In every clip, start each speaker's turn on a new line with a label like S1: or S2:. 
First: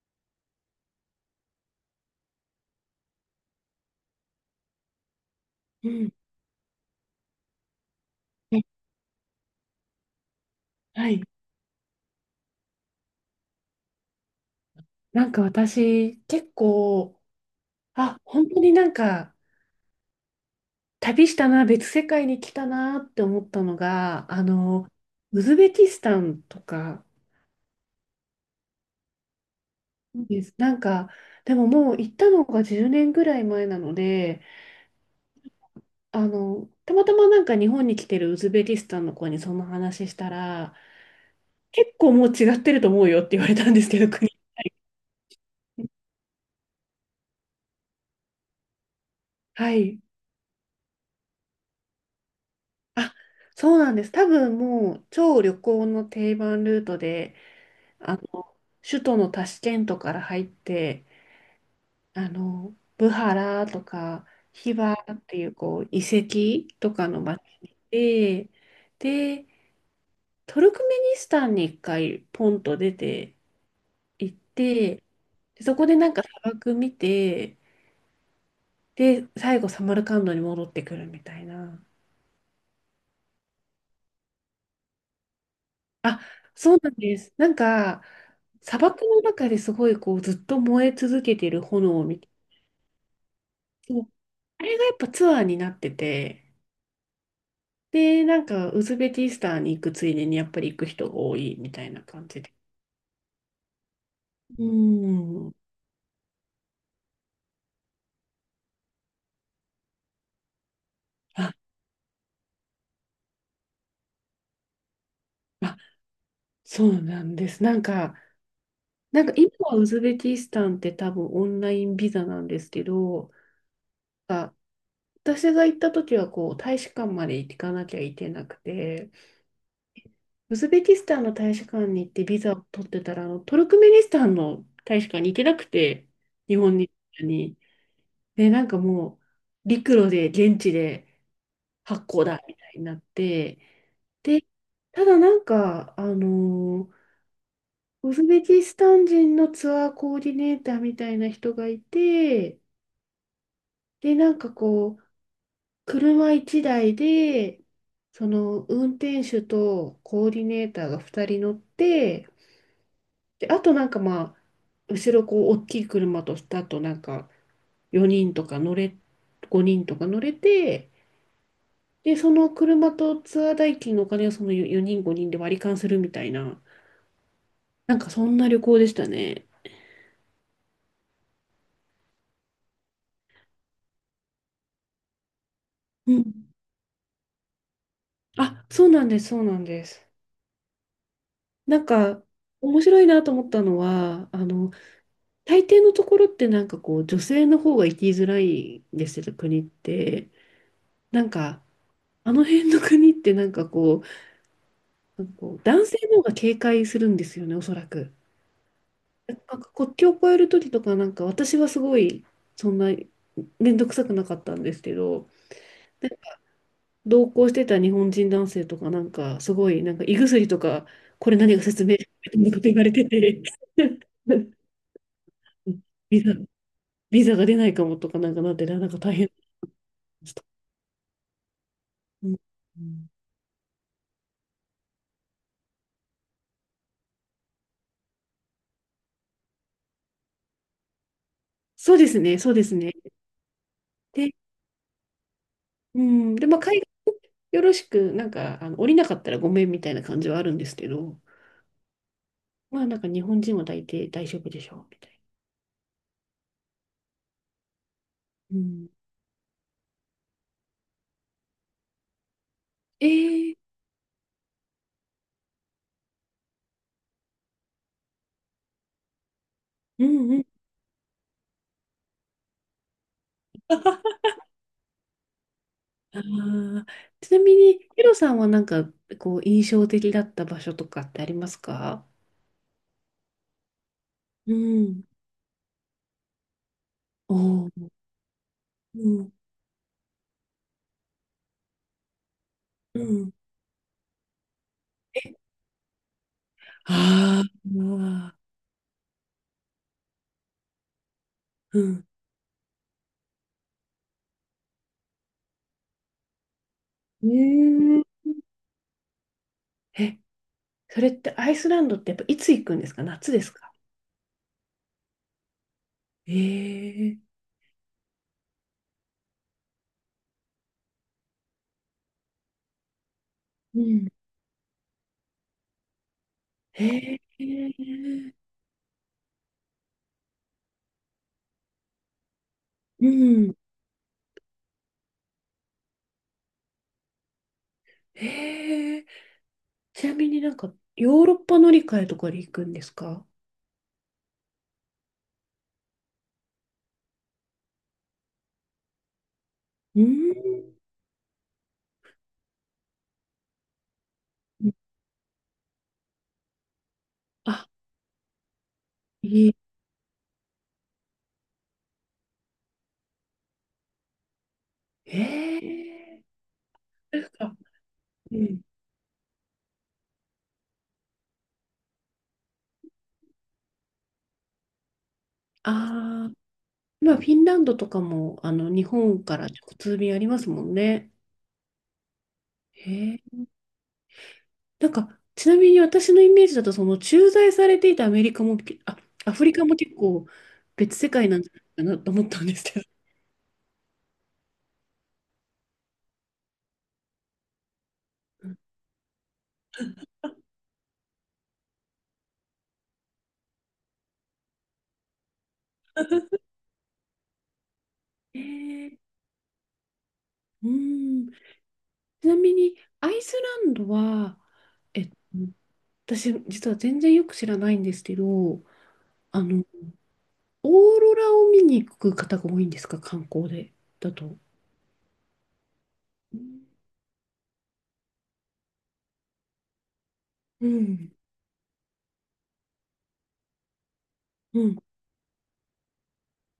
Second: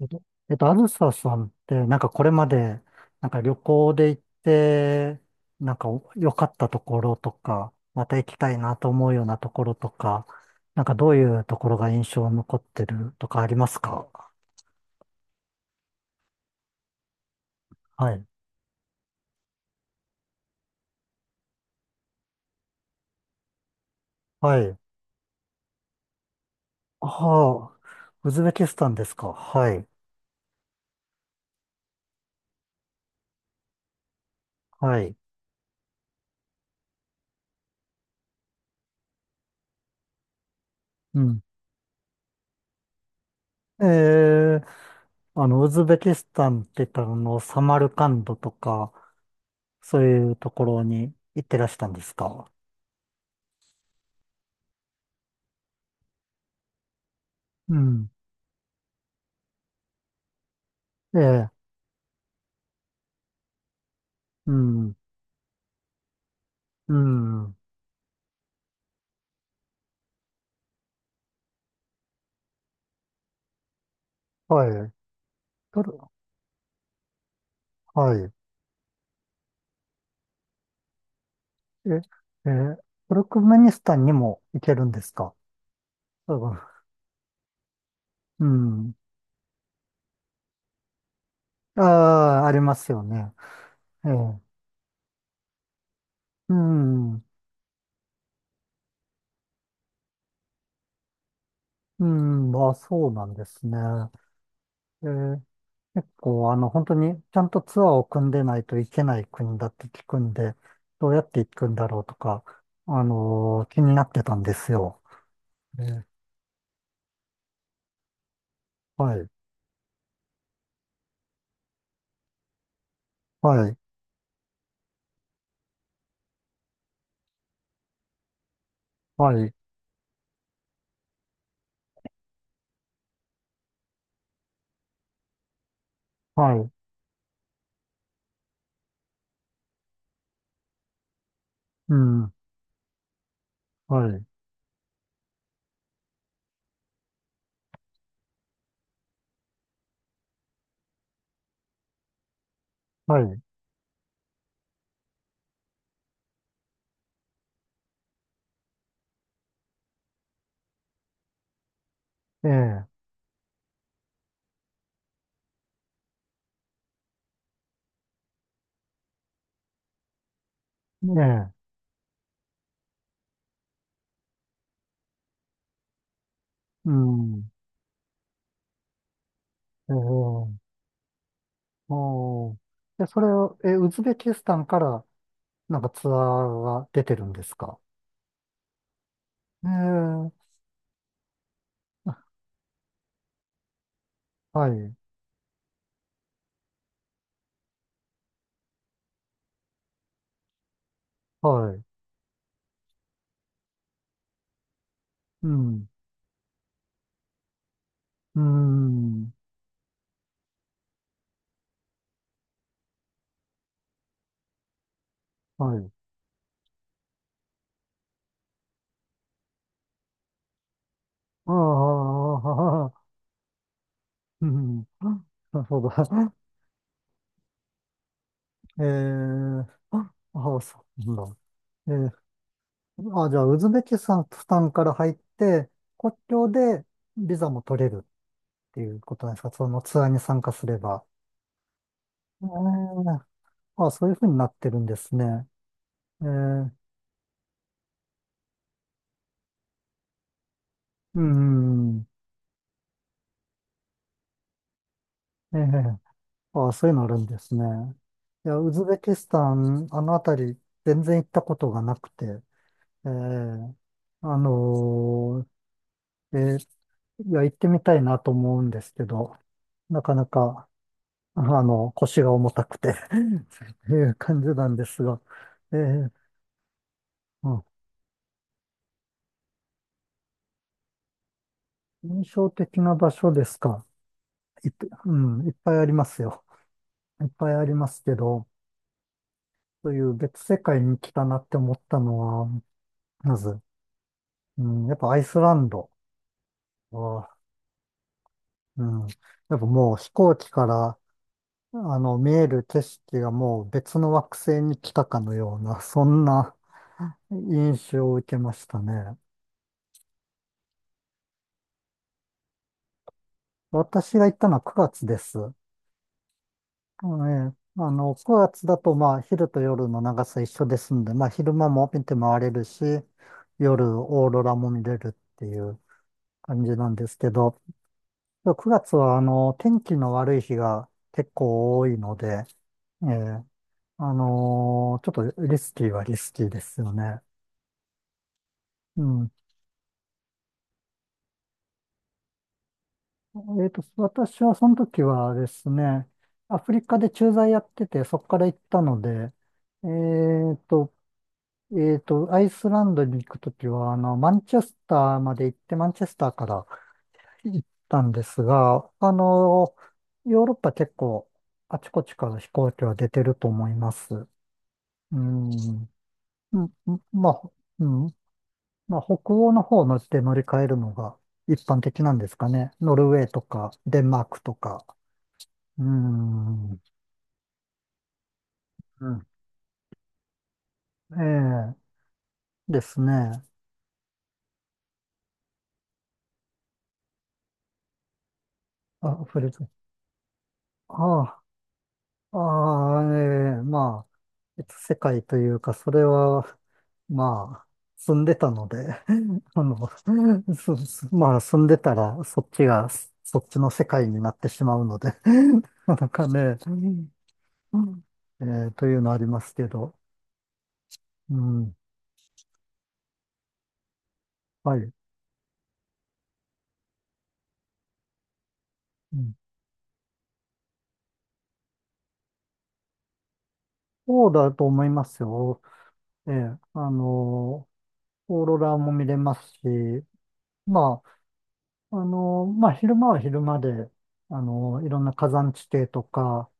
S1: えっと、あずささんって、なんかこれまで、なんか旅行で行って、なんか
S2: う
S1: お
S2: ん
S1: 良かったところとか、また行きたい
S2: え
S1: なと思うようなところとか、なんかど
S2: は
S1: う
S2: い。
S1: いうところが印象に残ってるとかありますか？
S2: なんか私、結構、
S1: は
S2: あ、
S1: い。
S2: 本当になんか、旅したな、別世界に来たなって思ったのが、
S1: はい。
S2: ウズベキスタンとか
S1: ああ、ウズベキスタンですか？はい。
S2: です。なんか、でももう行ったのが10年ぐらい前なので、
S1: はい。
S2: たまたまなんか日本に来てるウズベキスタンの子にその話したら、
S1: うん。
S2: 結構もう違ってると思うよって言われたんで
S1: え
S2: すけど、国。
S1: え、あの、ウズベキスタンって言ったら、あの、サマルカンドとか、
S2: はい。
S1: そういうところに行ってらしたんですか？
S2: あ、そうなんです。多分もう超旅行の定番ルートで、
S1: うん。
S2: あの、首都のタシケントから入って、
S1: ええ、
S2: ブハラとか、
S1: う
S2: ヒバ
S1: ん。
S2: っていう、こう、遺跡と
S1: う
S2: かの街
S1: ん。
S2: に行って、で、トルクメニスタンに一回ポンと出て行っ
S1: はい。
S2: て、でそ
S1: ト
S2: こ
S1: ル、
S2: でなんか砂漠見て、
S1: はい。
S2: で、最後サマルカンドに戻ってくるみたいな。
S1: え、えートルクメニスタンにも行けるんですか？
S2: あ、
S1: 多分。
S2: そうなんです。なんか、
S1: う
S2: 砂
S1: ん。
S2: 漠の中ですごいこうずっと燃え続けてる炎を見て、
S1: ああ、ありますよね。
S2: そ
S1: え
S2: う、
S1: え。
S2: あれがやっぱツアーになってて、
S1: うん。
S2: で、なんか、ウズベキスタンに行くついでに、やっぱり行く人が多いみたいな
S1: う
S2: 感じ
S1: ん。
S2: で。
S1: まあ、そうなんですね。
S2: う
S1: ええ、
S2: ん。
S1: 結構、あの、本当にちゃんとツアーを組んでないといけない国だって聞くんで、どうやって行
S2: あ、
S1: くんだろうとか、気になってたんですよ。
S2: あ、
S1: ええ、
S2: そうなんです。なんか、
S1: は
S2: なん
S1: い。
S2: か今はウズベキスタンって多分オンラインビザなんですけど、
S1: はい。
S2: あ、私が行った時はこう大使館まで行かなきゃいけなくて、
S1: はい。
S2: ウズベキスタンの大使館に行ってビザを取ってたら、トルクメニスタンの大使館に行けなくて、
S1: は
S2: 日
S1: い。
S2: 本に行ったのに。で、なんかもう陸路で現地で
S1: う
S2: 発行
S1: ん。
S2: だみたいになって、
S1: はい。
S2: で、ただなんか、ウズベキスタン人のツアーコーディネーターみたいな人がいて、
S1: はい。
S2: で、なんかこう、車1台で、その運転手とコーディネーターが2人乗って、
S1: ええ。
S2: で、あとなんかまあ、後ろこう、大きい車と、だとなんか4人とか乗れ、5人とか乗れて、
S1: ええ。
S2: で、その車とツアー代金のお金をその4人5人で割り勘するみたいな、
S1: うん。
S2: なんかそんな旅行でしたね。
S1: ええ、おー、え、それを、え、ウズベキスタンからなんかツア
S2: うん。
S1: ーが出てるんですか？
S2: あ、そうなんです、そうなんです。
S1: ええ、
S2: なん
S1: あ、
S2: か面白いなと思ったのは、
S1: はい、
S2: 大抵のところってなんかこう、女性の方が生きづらいんですけど、国って。なんか、
S1: はい、
S2: あの辺の国ってなんかこう、なんか
S1: う
S2: こう男
S1: ん、
S2: 性の方が警戒するんですよね、おそらく。
S1: うん、
S2: なんか国境を越える時とか、なんか私はすごい、そんな、面倒くさくなかったんですけど、
S1: はい。
S2: 同行してた日本人男性とか、なんか、すごい、なんか、胃薬とか、これ
S1: あ
S2: 何が説明書みたいなこと言わ
S1: あ、あ
S2: れ
S1: あ、
S2: てて、
S1: う ん、なるほど。
S2: ビザ、ビザが出ないかもとか、なんかなって、なんか大変
S1: ええ、
S2: で
S1: あ
S2: した。
S1: あ、そうなんだ。ええ、
S2: うんうん、
S1: あ、じゃあ、ウズベキスタンから入って、国境でビザも取れるっていうことなんですか？そのツアーに参加すれば。
S2: そうですね、
S1: え
S2: そうですね。
S1: え、あ、そういうふう
S2: で、
S1: になってるんですね。
S2: う
S1: え
S2: ん、で、まあ、
S1: ー、
S2: 海外よろしく、なんか、降りなかったらごめんみたいな感じはあるんですけど、
S1: うん、うん、
S2: まあ、なんか、日本人は大抵大丈夫でしょう、みたい
S1: ええ、あ、そういうのあるんですね。いや、
S2: な。う
S1: ウズ
S2: ん、
S1: ベキスタン、あのあたり、全然行ったことがなくて、
S2: え
S1: え
S2: ー、
S1: ー、あのーえーいや、行ってみたいなと思うんですけど、な
S2: う
S1: かな
S2: んうん。
S1: か、あの、腰が重たくて とい う感じなんですが、えー、
S2: あーちな
S1: う
S2: み
S1: ん。
S2: に、ヒロさんはなんか、こう、印象的だった場所とかってありますか？
S1: 印象的な場所ですか。
S2: う
S1: いっ、
S2: ん、
S1: うん、いっぱいありますよ。いっ
S2: お
S1: ぱいありま
S2: ー、
S1: すけど、
S2: うん、
S1: という別世界に来たなって思ったのは、
S2: うん。
S1: まず、うん、やっぱアイスランドは、
S2: ああ、う
S1: うん、やっぱもう飛行機から、あ
S2: ん。
S1: の、見える景色がもう別の惑星に来たかのような、そんな
S2: う
S1: 印
S2: ん、
S1: 象を受けましたね。
S2: え、それってアイスランドってやっぱいつ行くんですか？夏ですか？
S1: 私が行ったのは9月です。あ
S2: ええ、
S1: のね、あの、9月だとまあ昼と夜の長さ一緒ですんで、まあ昼間も見て回れるし、
S2: う
S1: 夜
S2: ん、
S1: オーロラも見れるっていう感じなんです
S2: え
S1: け
S2: え、
S1: ど、9月は、あの、天気の悪い日が結構多いので、え
S2: う
S1: え、
S2: ん。
S1: ちょっとリスキーはリスキーですよね。
S2: え
S1: う
S2: え、
S1: ん。
S2: ちなみになんか、ヨーロッパ乗り換えとかで行くんですか？
S1: 私はその時はですね、アフリカで駐在やってて、そこから行ったので、え
S2: う
S1: っ
S2: ん、
S1: と、アイスランドに行く時は、あの、マンチェスターまで行って、マンチェスターから行っ
S2: あ、
S1: たんですが、あ
S2: いい。
S1: のヨーロッパ結構、あちこちから飛行機は出てると思います。う
S2: え
S1: ん。
S2: ー、
S1: うん、まあ、うん。
S2: うん。
S1: まあ、北欧の方の地で乗り換えるのが一般的なんですかね。ノルウェーとか、デンマークとか。う
S2: ああ、
S1: ん。う
S2: 今フィンランドとかも、日
S1: ん。
S2: 本から直通便ありますもんね。
S1: ええ、です
S2: へ
S1: ね。
S2: え。なんか、ちなみに私のイメージだと、その駐在されていたアメリカも、あ、
S1: あ、
S2: ア
S1: フ
S2: フ
S1: レ
S2: リカ
S1: ズ。
S2: も結構別世界な
S1: あ
S2: んじゃないかなと思っ
S1: あ、
S2: たんですけど。
S1: ああ、ええ、まあ、別世界というか、それは、まあ、住んでたので、あの、まあ、住んでたら、そっちが、そっちの世界になってしまうので、なかなか ね、うん。
S2: へ
S1: とい
S2: え。
S1: うのありますけど、
S2: うん。
S1: うん、
S2: ちなみに、アイスランドは、
S1: はい。
S2: えっと、私、実は全然よく知らないんですけど、
S1: うん、
S2: あの、オーロラを見に行く方が多いんですか、観光で、だ
S1: そう
S2: と。
S1: だと思いますよ。えーあ
S2: う
S1: のオーロラも見れますし、ま
S2: ん。
S1: あ、あのまあ、昼間は昼間で、あ
S2: うん。
S1: のいろんな火山地形とか、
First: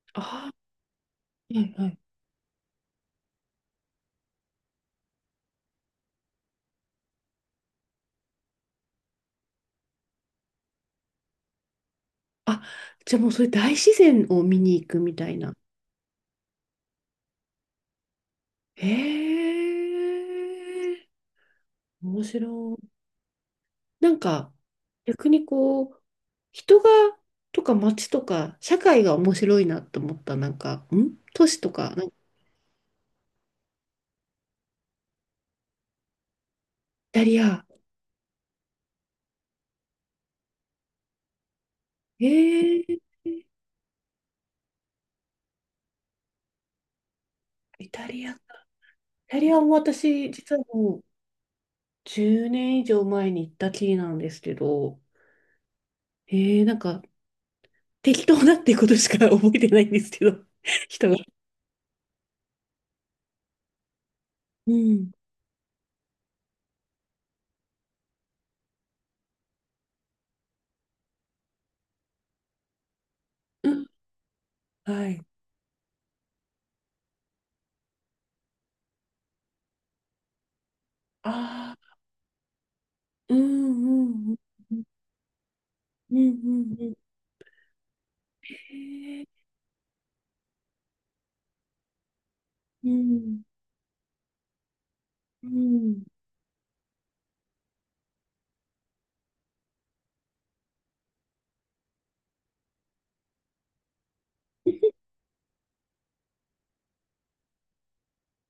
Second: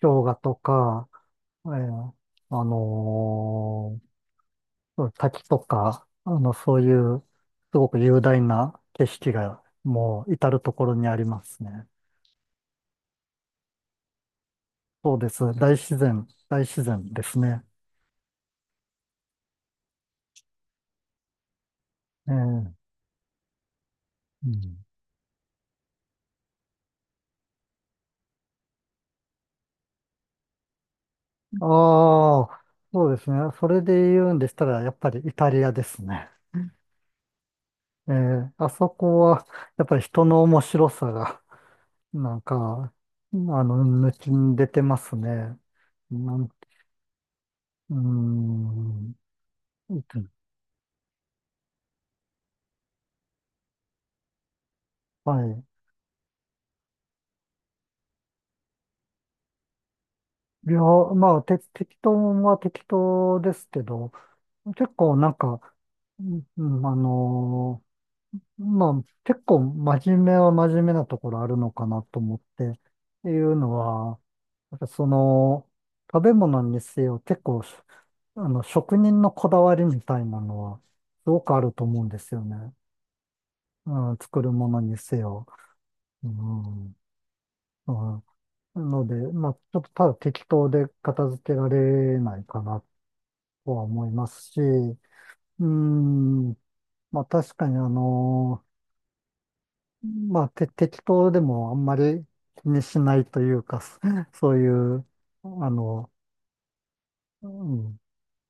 S1: 氷河
S2: あ、
S1: とか、
S2: は
S1: え
S2: いはい。
S1: ーあの滝とか、あの、そういう、すごく雄大な景色が、もう、至るところにありますね。
S2: あ、じゃあもうそれ大自然を見に行くみ
S1: そうで
S2: たい
S1: す。
S2: な。
S1: 大自然、大自然ですね。
S2: へえ、面
S1: ええ、
S2: 白い。なん
S1: う
S2: か、
S1: ん。
S2: 逆にこう、人が、とか街とか、社会が面白いなと思った。なんか、都市とか、なんかイ
S1: ああ、そうですね。それで言うんでしたら、やっぱりイタリアですね。
S2: タリア。
S1: ええ、あそこは、やっぱり人の面白さが、なん
S2: へ
S1: か、
S2: え、
S1: あの、抜きに出てますね。なんて、
S2: イ
S1: うー
S2: タリアか。
S1: ん、
S2: イタリアも私、実はもう10年以上前に行ったきりなんですけど、
S1: はい。
S2: なんか適当だってことしか覚えてないんですけど、
S1: いや、
S2: 人が。
S1: まあ、適当は適当ですけど、
S2: う
S1: 結
S2: ん
S1: 構なんか、うんうん、まあ、結構真面目は真面目なところあるのかなと思って、っていう
S2: う
S1: の
S2: ん。
S1: は、なんかそ
S2: はい。
S1: の、食べ物にせよ、結構、あの、職人のこだわりみたいなのは、すごくある
S2: あ
S1: と
S2: あ、
S1: 思うんですよね。
S2: うんう
S1: うん、
S2: ん
S1: 作るも
S2: う
S1: の
S2: ん
S1: にせよ。
S2: うんう
S1: うん、
S2: ん
S1: う
S2: うん。
S1: ん。
S2: へ
S1: なので、
S2: え、
S1: まあ、ちょっとただ適当で片付けられないかな
S2: うん
S1: とは思いますし、
S2: う
S1: う
S2: ん、
S1: ん、まあ確かにあの、まあ適当でもあんまり気にしないというか、そうい
S2: へ
S1: う、あの、うん、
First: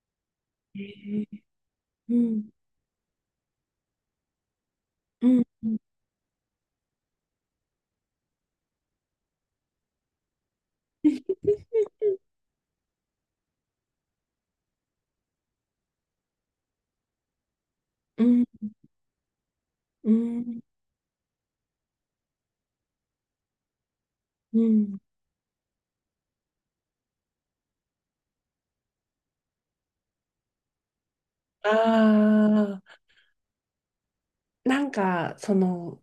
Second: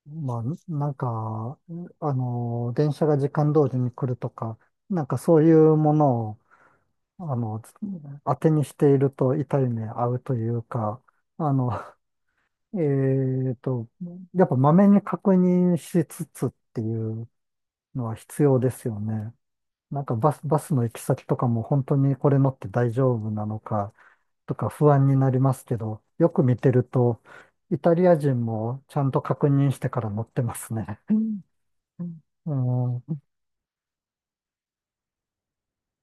S1: まあ、なん
S2: え、
S1: か、あ
S2: うん
S1: の、電車が時間通りに来るとか、なんか
S2: う
S1: そ
S2: ん
S1: うい
S2: う
S1: う
S2: ん
S1: ものを、あの、当てにしていると痛い目合うというか、あの、えっと、やっぱまめに確認しつつっていうのは
S2: う
S1: 必
S2: ん
S1: 要ですよね。なん
S2: う
S1: かバス、バ
S2: ん
S1: スの行き先とかも本当にこれ乗って大丈夫なのかと
S2: う
S1: か不
S2: ん、
S1: 安になりますけど、よく見てると、イタリア人もちゃんと確認してから乗ってますね。
S2: あ
S1: あ
S2: あ、
S1: ー、
S2: なんか、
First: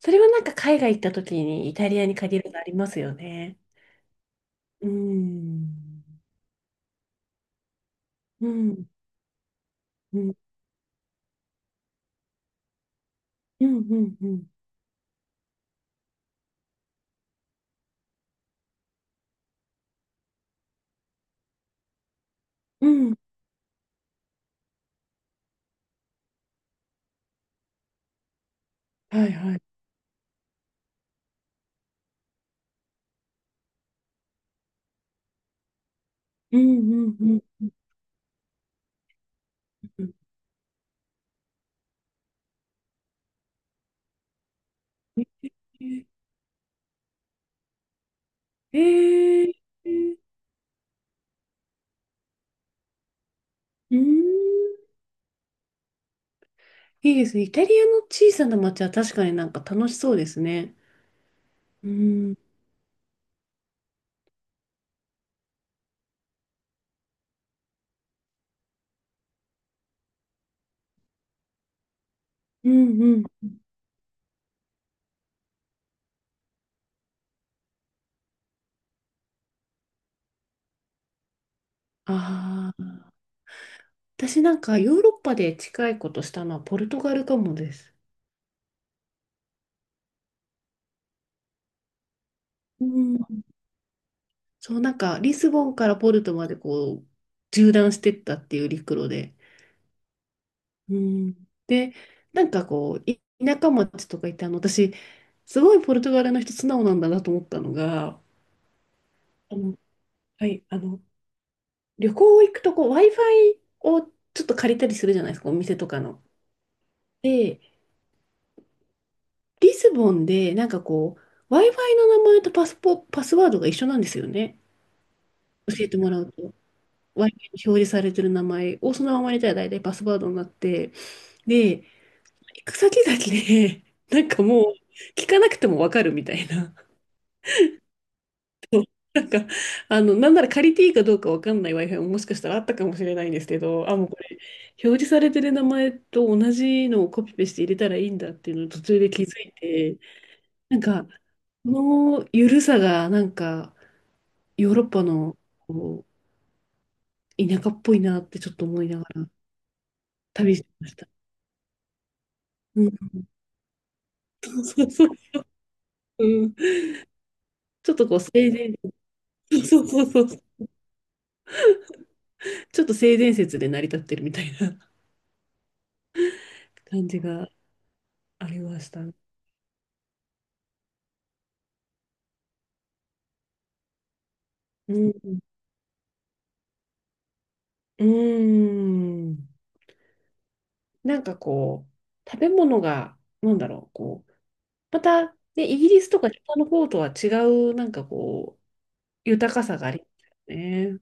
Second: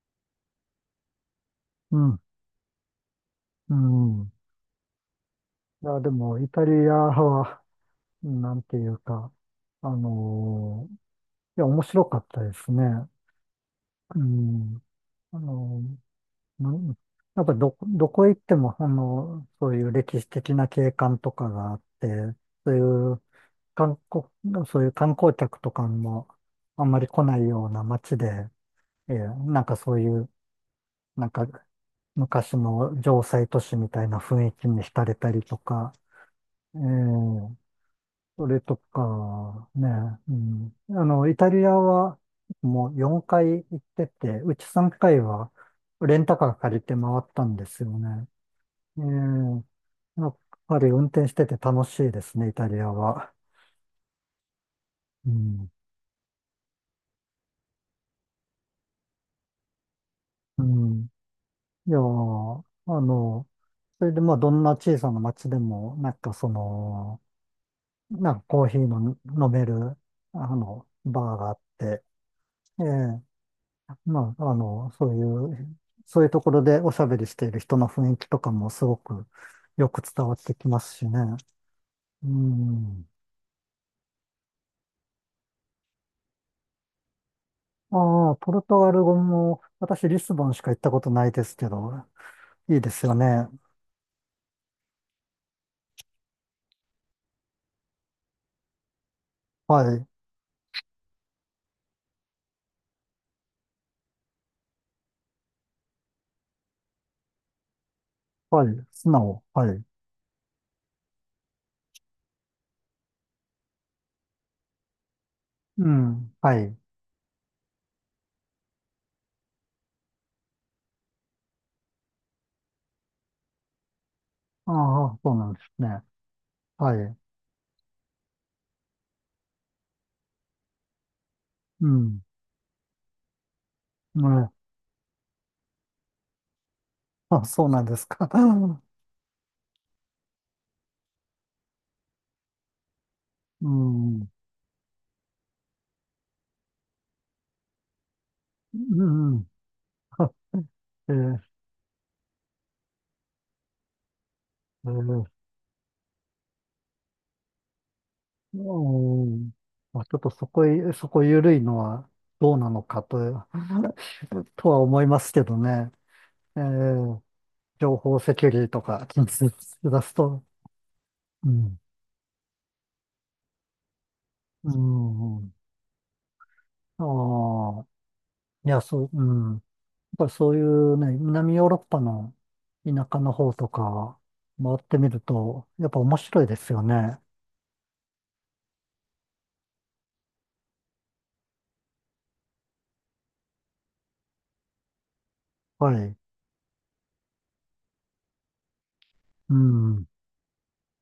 S2: それはなんか海外行った時にイタ
S1: う
S2: リアに
S1: ん、
S2: 限るのありますよね。
S1: うん。
S2: う
S1: いや、
S2: ん。
S1: でも、イタリアは、
S2: う
S1: なんてい
S2: ん。
S1: うか、あ
S2: うん。
S1: のーいや、面白かったですね。
S2: うん。うん。
S1: う
S2: うん。
S1: ん。あのーなんやっぱど、どこ行っても、あの、そういう歴史的な景観とかがあって、そうい
S2: うん、
S1: う観光、そういう観光客とかもあんまり来ないような街で、
S2: はいは
S1: な
S2: い。
S1: んかそういう、なんか昔の城塞都市みたいな雰囲気に浸れたりとか、
S2: うん。
S1: ええ、
S2: うん。うん。
S1: それとか、ね、
S2: うん、
S1: うん。あの、イタリアはもう4回行ってて、うち3回はレンタカー借りて回ったんですよね。
S2: え
S1: え
S2: ー、
S1: え、
S2: えー、
S1: やっぱり運転してて楽しいですね、イタリアは。
S2: うん。
S1: うん。
S2: いいですね。イタリアの小さな町は確かになんか楽しそうです
S1: う
S2: ね。
S1: ん。
S2: う
S1: いや
S2: ん、
S1: ー、あの、それでまあ、どんな小さな町でも、なんかその、なんかコーヒーの飲める、あの、バーがあって、
S2: う
S1: え
S2: ん、う
S1: え、
S2: ん。
S1: まあ、あの、いう、そういうところでおしゃべりしている人の雰囲気とかもすごくよく伝わってきますしね。う
S2: ああ、
S1: ん。
S2: 私なんかヨーロッパで近いことしたのはポルトガルかもです。
S1: ああ、ポルトガル語も、私、リスボンしか行ったことないですけど、いい
S2: う
S1: ですよ
S2: ん。
S1: ね。
S2: そう、なんかリスボンからポルトまでこう、縦断してったっていう陸路で。
S1: はい、
S2: うん。で、なんかこう、田舎町とか行って、私、すごいポルトガルの人素直なんだなと思ったのが、
S1: はい、素直、
S2: あ
S1: は
S2: の、
S1: い。
S2: はい、旅行行くとこう、Wi-Fi をちょっと借りたりするじゃないですか、お店と
S1: う
S2: かの。
S1: ん、はい。
S2: で、リスボンで、なんかこう、Wi-Fi の名前とパスワードが一緒なんですよね。
S1: ああ、そうなんです
S2: 教えて
S1: ね。
S2: もらうと。Wi-Fi に
S1: はい。
S2: 表示されてる名前をそのまま入れたら大体パスワードになって、で、行
S1: うん、
S2: く先々で、なんか
S1: ね、
S2: もう、聞かなくてもわかるみたいな。
S1: あ、そうなんですか。
S2: なんか、なんなら借りていいかどうかわかんない Wi-Fi ももしかしたらあったかもしれないんですけ
S1: う
S2: ど、あ、もうこ
S1: ん、う
S2: れ、表示されてる名前と同じのをコピペして入れたらいいんだっていうのを途中で気づ
S1: ん、うん。
S2: いて、なんか、
S1: えー
S2: この緩さがなんか、ヨーロッ
S1: え
S2: パ
S1: ー
S2: のこう田舎っぽいなってちょっと思いなが
S1: う
S2: ら
S1: ん。まあ、ちょっと
S2: 旅してまし
S1: そ
S2: た。
S1: こ緩いのはどうな
S2: う
S1: の
S2: ん、
S1: かと、とは
S2: そう
S1: 思
S2: そ
S1: い
S2: う、
S1: ますけどね。
S2: うん、
S1: えー
S2: ちょ
S1: 情
S2: っとこ
S1: 報
S2: う
S1: セキュ
S2: 性
S1: リティ
S2: 善、
S1: とか気にし
S2: そう
S1: だ
S2: そう
S1: す
S2: そう、
S1: と うん。
S2: ちょっと性善説で成り立ってるみたい
S1: う
S2: な
S1: ん。あ
S2: 感じが
S1: あ。
S2: あり
S1: い
S2: ま
S1: や、
S2: した。
S1: そう、
S2: う
S1: うん。やっぱりそういうね、南ヨーロッパの田舎の方とか回ってみ
S2: ん、
S1: る
S2: う
S1: と、やっぱ面白いですよね。
S2: ーん、なんかこう、食べ物が、なんだろう、こう、また、ね、イギ
S1: は
S2: リス
S1: い。
S2: とか北の方とは違う、なんかこう、豊
S1: う
S2: かさがありま
S1: ん。
S2: すよね。